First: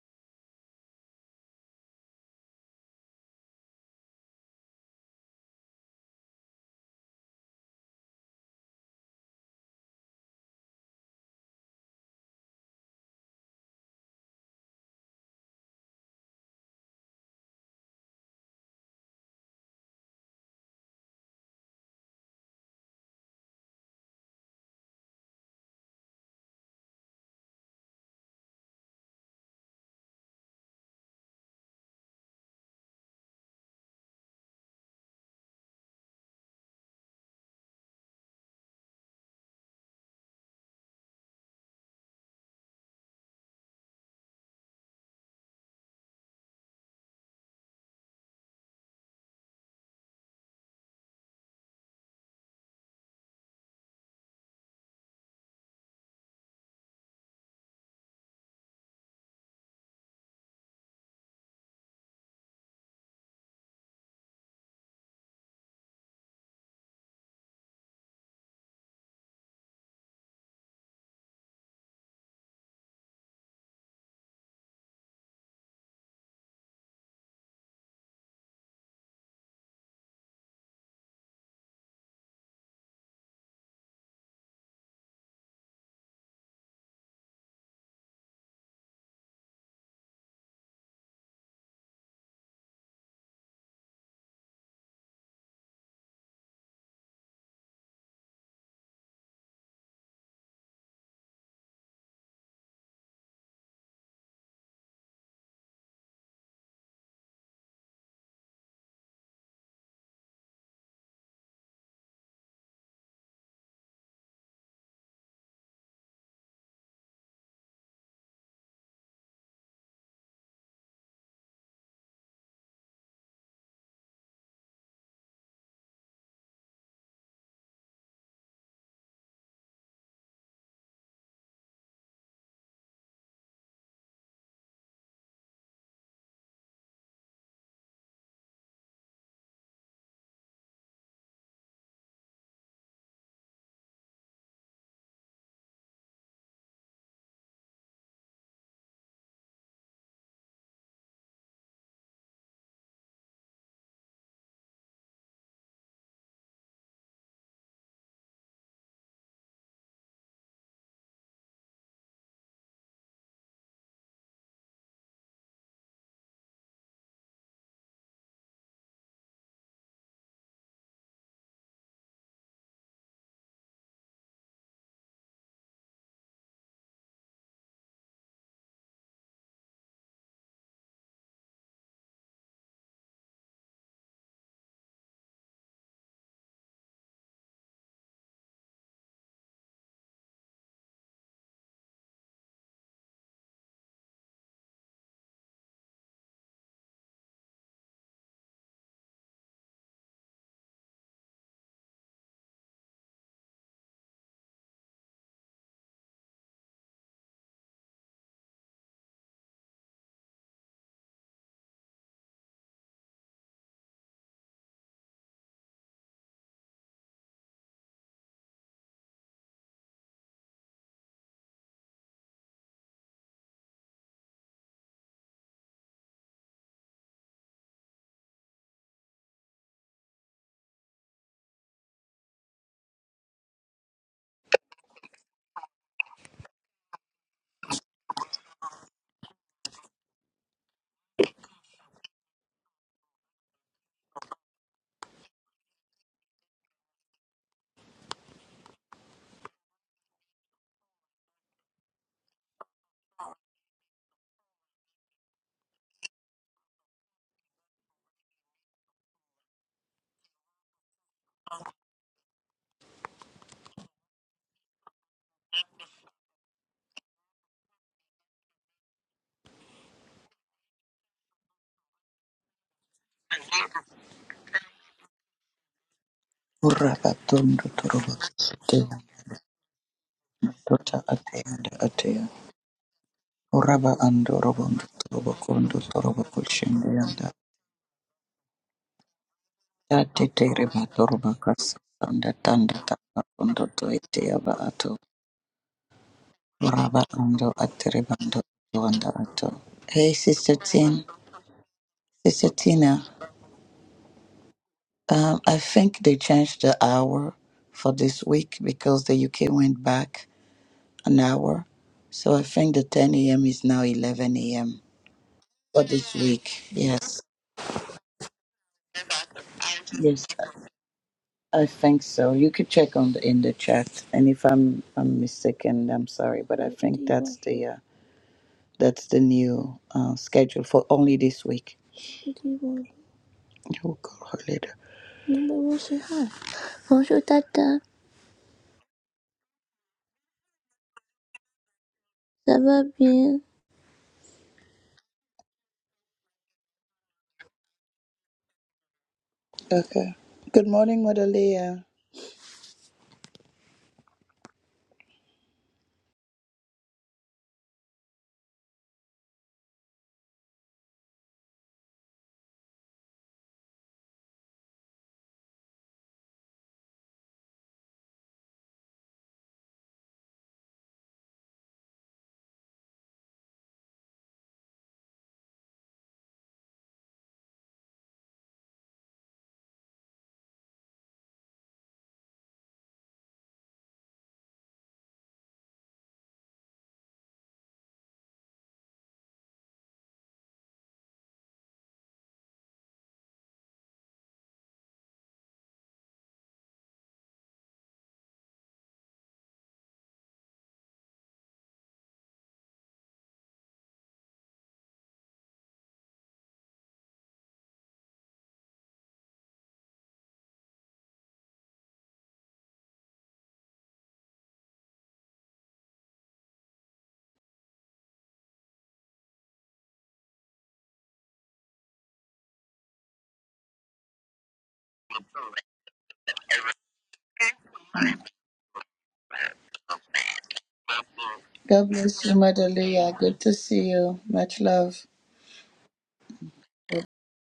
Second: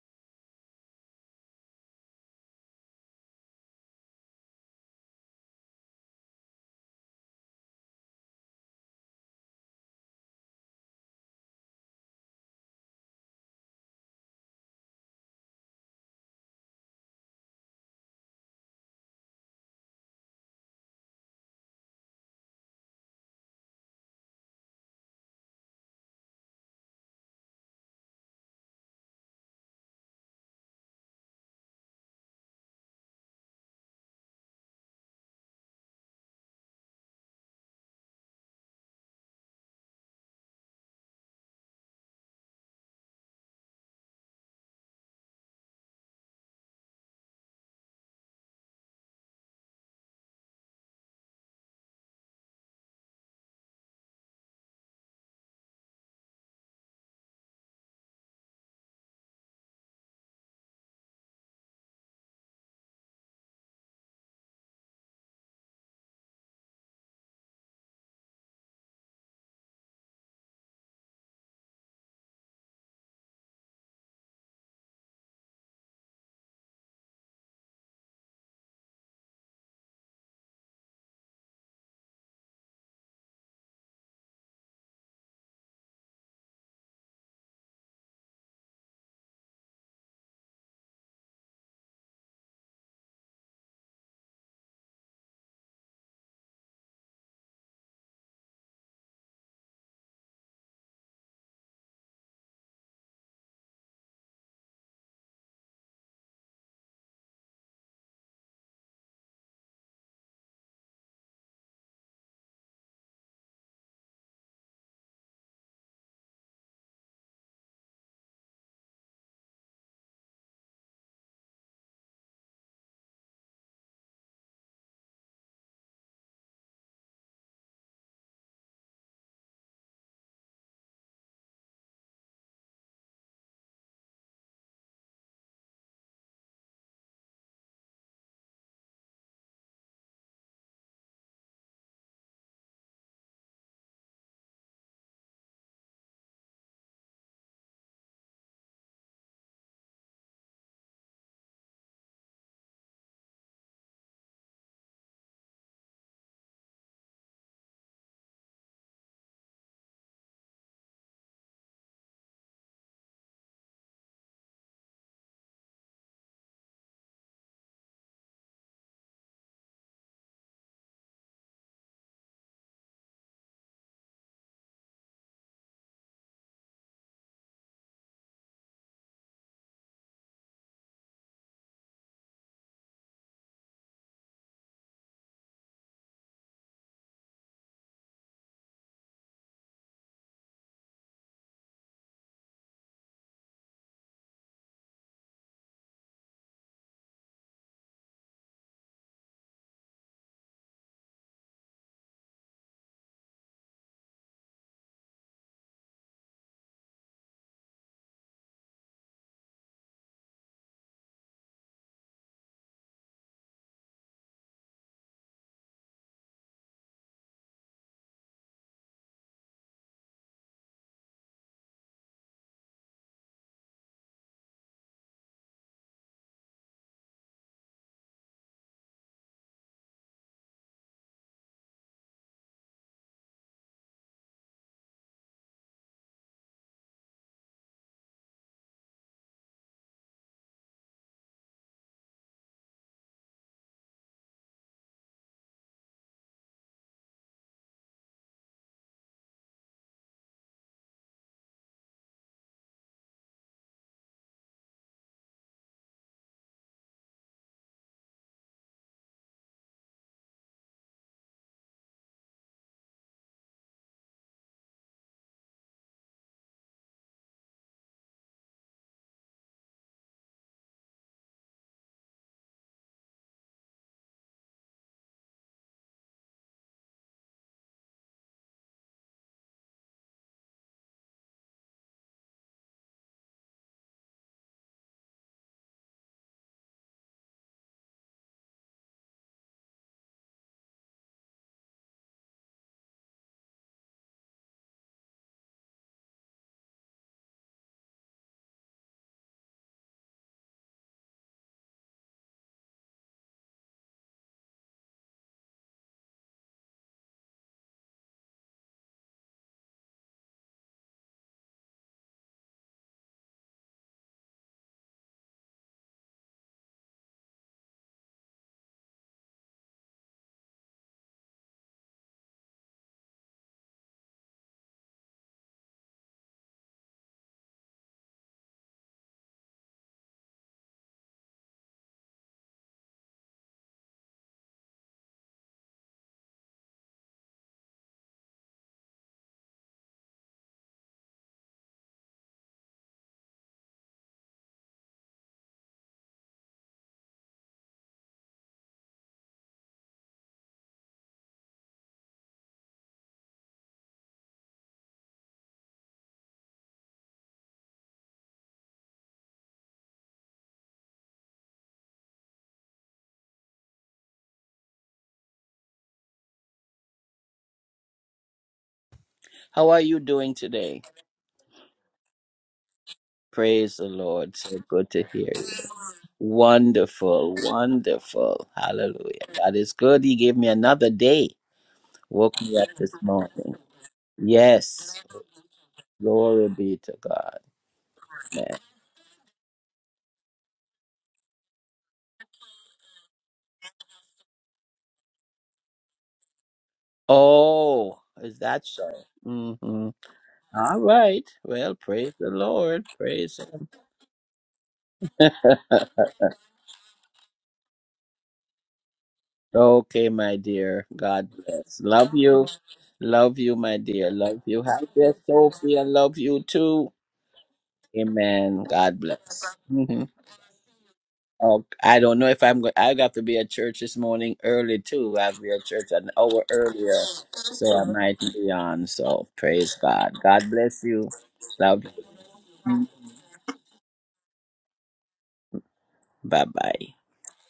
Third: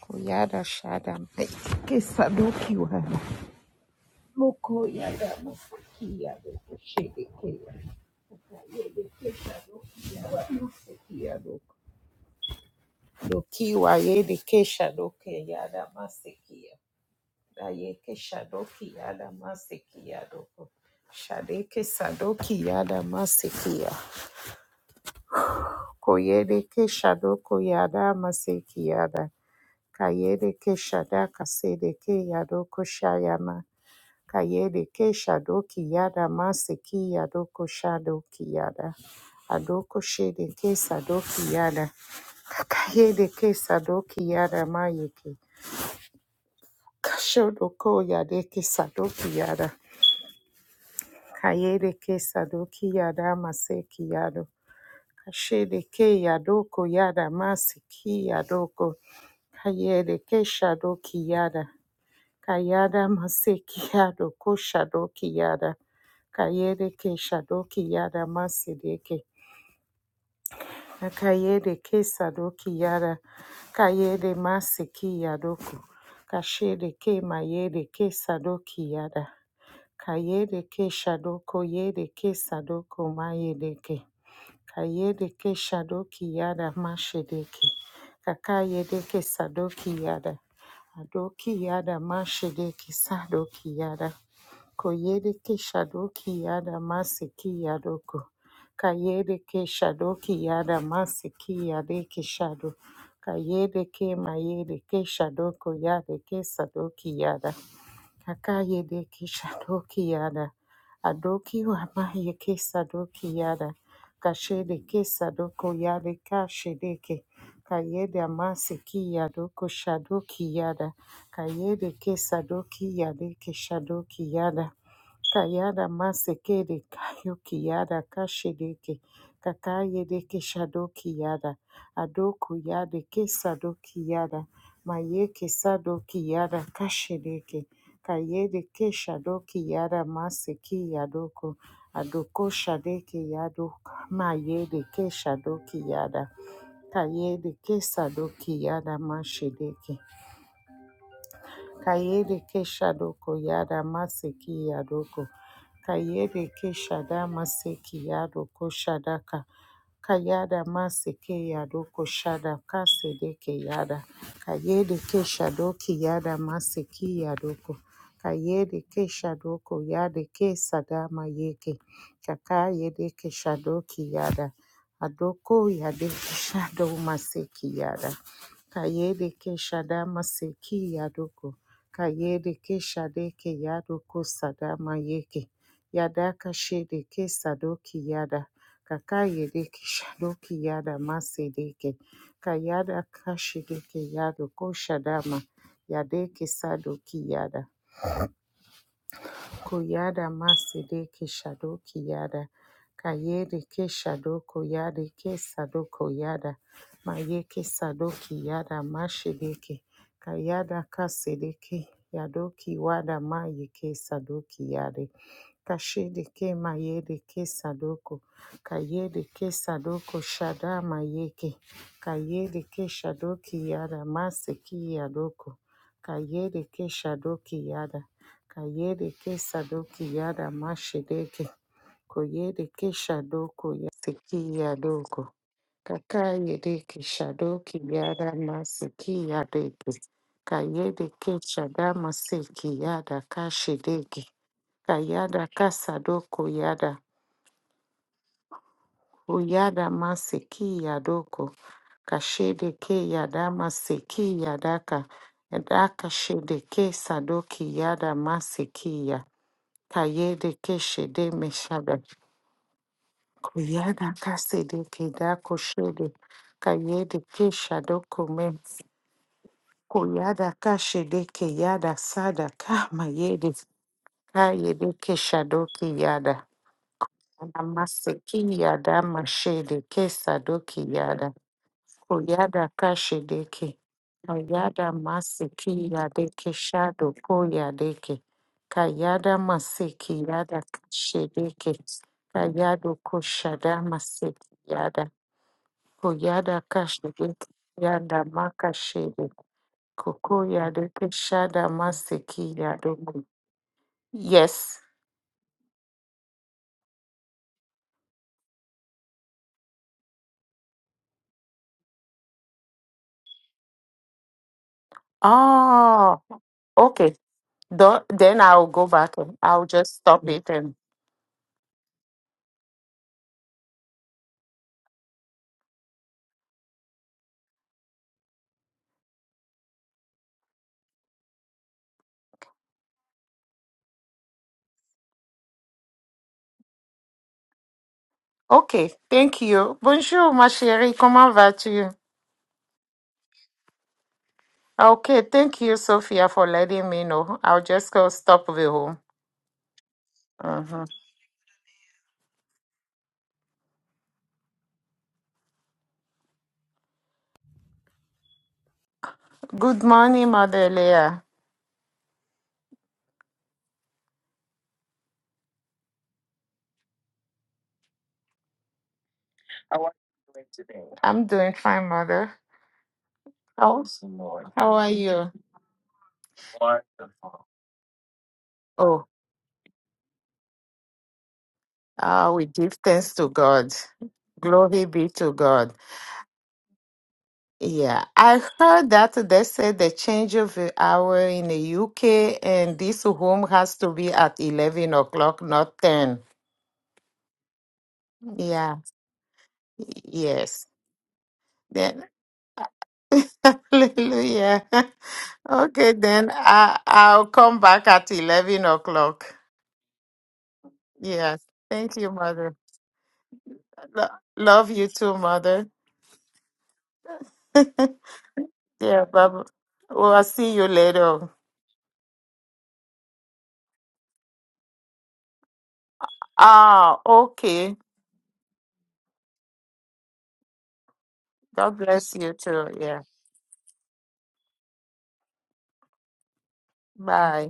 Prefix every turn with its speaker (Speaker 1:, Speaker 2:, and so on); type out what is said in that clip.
Speaker 1: Koyada shada kesadoki wa moko yada mosiki yado kushede ke mosiki yado doki wa yede kesha doke yada masiki da ye kesha doki yada masiki yado shade kesadoki yada masiki koyede kesha doko yada masiki kayede kesha da kasede ke yado kushayama Kayede Keshado Kiyada Maseki Yadoko Shado Kiyada Adoko Shede Kesado Kiyada Kayede Kesado Kiyada Mayeki Kashodoko Yade Kesado Kiyada Kayede Kesado Kiyada Maseki Yado Kashede Keyadoko Yada Maseki Yadoko Kayede Keshado Kiyada Kayada Masekiado Koshadoki Yada Kayede Ke Shadoki Yada Masedeke Kayede Ke Sadoki Yada Kayede Maseki Yadoku Kashede Ke Mayede Ke Sadoki Yada Kayede Ke Shadoko Yede Ke Sadoko Mayedeke Kayede Ke Shadoki Yada Mashedeke Kakayede Ke Sadoki Yada Adoki Yada Mashedeke Sadoki Yada Koyereke shadoki yada masiki yadoko. Kayereke shadoki yada masiki yadeke shado. Kayereke mayereke shadoko yadeke sadoki yada. Kakayede Kishadoki Yada Adoki Wamaye Kesadoki Yada Kashede Kesadoko Yade Kashedeke Kayede Amaseki Yadoko Shadoki Yada Kayede Kesadoki Yade Keshadoki Yada Kayada Masekede Kayoki Yada Kashedeke Kakayede Keshadoki Yada Adoku Yade Kesadoki Yada Maye Kesadoki Yada Kashedeke Kayede ke shado ki yada mase ki yadoko. Adoko shade ki yado mayede ke shado ki yada. Kayede ke sado ki yada mashedeke. Kayede Keshadoko Yada Maseki Yadoko. Kayede Keshada Maseki Yadoko Shadaka. Kayada Maseke Yadoko Shadaka Sedeke Yada. Kayede Keshadoki Yada Maseki Yadoko. Kayede Keshadoko Yade Kesadama Yeke. Kakayede Keshadoki Yada. Adoko Yade Keshado Maseki Yada. Kayede Keshada Maseki Yadoko. Kayede ke shadeke yado ko sadama yeke. Yadaka shede ke sadoki yada. Kakayede ke shadoki yada masedeke. Kayada kashideke yado ko shadama. Yadeke sadoki yada. Kuyada masede ke shado kiyada. Kayede ke shado koyade ke sado koyada. Maye ke sado kiyada mashede ke. Kayada kasede ke. Yado kiwada maye ke sado kiyade. Kashede ke mayede ke sadoko. Kayede ke sadoko shada mayeke. Kayede ke shadoki yada maseki yadoko. Kayede ke shadoki yada. Kayede ke sadoki yada mashedeke. Koyede ke shadoko yasiki yadoko. Kakayede ke shadoki yada masiki yadeke. Kayede ke shada masiki yada kashedeke. Kayada kasadoko yada. Uyada masiki yadoko. Kashede ke yada masiki yadaka. Yadaka shede ke sadoki yada masiki ya. Kayede keshede meshada. Kuyana kasede keda koshede. Kayede keshado kome. Kuyada kashede keyada sada kama yede. Kayede keshado kiyada.
Speaker 2: Uraba tondo
Speaker 1: Namase
Speaker 2: toroba tea.
Speaker 1: kiyada mashede kesado
Speaker 2: Tota atea da atea.
Speaker 1: Koyada kashedeke.
Speaker 2: Uraba ando robo ndo
Speaker 1: Kayada
Speaker 2: toroba
Speaker 1: masiki
Speaker 2: kondo toroba
Speaker 1: yadeke
Speaker 2: kushende
Speaker 1: shado
Speaker 2: yanda.
Speaker 1: koyadeke. Kayada
Speaker 2: Da
Speaker 1: masiki
Speaker 2: tete
Speaker 1: yada
Speaker 2: reba toroba
Speaker 1: kashedeke.
Speaker 2: kasa tanda tanda
Speaker 1: Kayado
Speaker 2: tanda kondo
Speaker 1: koshada
Speaker 2: to etea
Speaker 1: masiki
Speaker 2: ba ato.
Speaker 1: yada. Koyada
Speaker 2: Uraba
Speaker 1: kashedeke.
Speaker 2: ando atereba
Speaker 1: Yada
Speaker 2: ando ato anda
Speaker 1: makashede.
Speaker 2: ato. Hey,
Speaker 1: Koko
Speaker 2: Sister Tin.
Speaker 1: yadeke shada
Speaker 2: Sister
Speaker 1: masiki
Speaker 2: Tina,
Speaker 1: yadoko. Yes.
Speaker 2: um, I think they changed the hour for this week because the UK went back an hour. So I think the 10 a.m. is now 11 a.m. for this
Speaker 1: Oh,
Speaker 2: week.
Speaker 1: okay.
Speaker 2: Yes,
Speaker 1: Tho- then I'll go back and I'll just
Speaker 2: yes,
Speaker 1: stop it and
Speaker 2: I think so. You could check on the, in the chat, and if I'm I'm mistaken, I'm sorry, but I think that's the uh, that's the new uh, schedule for only this week. We'll call her later. Bonjour Tata,
Speaker 1: Okay, thank you. Bonjour, ma chérie. Comment vas-tu?
Speaker 2: ça va bien?
Speaker 1: Ah, Okay, thank you, Sophia, for letting me know. I'll just go stop the home.
Speaker 2: Okay. Good
Speaker 1: Mhm.
Speaker 2: morning, Mother Leah.
Speaker 1: Good morning, Mother Leah.
Speaker 3: How are you doing today?
Speaker 1: I'm doing fine, Mother.
Speaker 3: Praise the
Speaker 1: How,
Speaker 3: Lord. So
Speaker 1: how are
Speaker 3: good to hear
Speaker 1: you?
Speaker 3: you. Wonderful, wonderful.
Speaker 1: Oh,
Speaker 3: Hallelujah. God is good. He gave me another day.
Speaker 1: uh,
Speaker 3: Woke
Speaker 1: we
Speaker 3: me up
Speaker 1: give
Speaker 3: this
Speaker 1: thanks to
Speaker 3: morning.
Speaker 1: God. Glory
Speaker 3: Yes.
Speaker 1: be to God.
Speaker 3: Glory be to God.
Speaker 1: Yeah, I
Speaker 3: Man.
Speaker 1: heard that they said the change of the hour in the UK and this home has to be at 11 o'clock, not 10.
Speaker 3: Oh, is that
Speaker 1: Yeah,
Speaker 3: so? Mm-hmm.
Speaker 1: yes.
Speaker 3: All right. Well, praise the Lord. Praise Him.
Speaker 1: Hallelujah. Okay, then I, I'll come back at 11 o'clock.
Speaker 3: Okay, my dear. God
Speaker 1: Yes.
Speaker 3: bless.
Speaker 1: Thank you,
Speaker 3: Love you.
Speaker 1: Mother.
Speaker 3: Love you, my dear.
Speaker 1: Lo-
Speaker 3: Love you.
Speaker 1: love
Speaker 3: Hi
Speaker 1: you too,
Speaker 3: there,
Speaker 1: Mother.
Speaker 3: Sophie. I love you too.
Speaker 1: yeah,
Speaker 3: Amen. God
Speaker 1: Baba.
Speaker 3: bless. hmm
Speaker 1: Well, I'll see you later.
Speaker 3: Oh, I don't know if I'm going. I got to be at church this morning early too. I'll be at church an hour earlier,
Speaker 1: Ah, okay.
Speaker 3: so I might be on. So praise God. God bless you.
Speaker 1: God
Speaker 3: Love.
Speaker 2: God
Speaker 3: you.
Speaker 1: bless
Speaker 2: bless
Speaker 1: you
Speaker 2: you,
Speaker 1: too.
Speaker 2: Mother
Speaker 1: Yeah.
Speaker 2: Leah. Good to see you. Much love.
Speaker 3: Bye bye.
Speaker 1: Bye.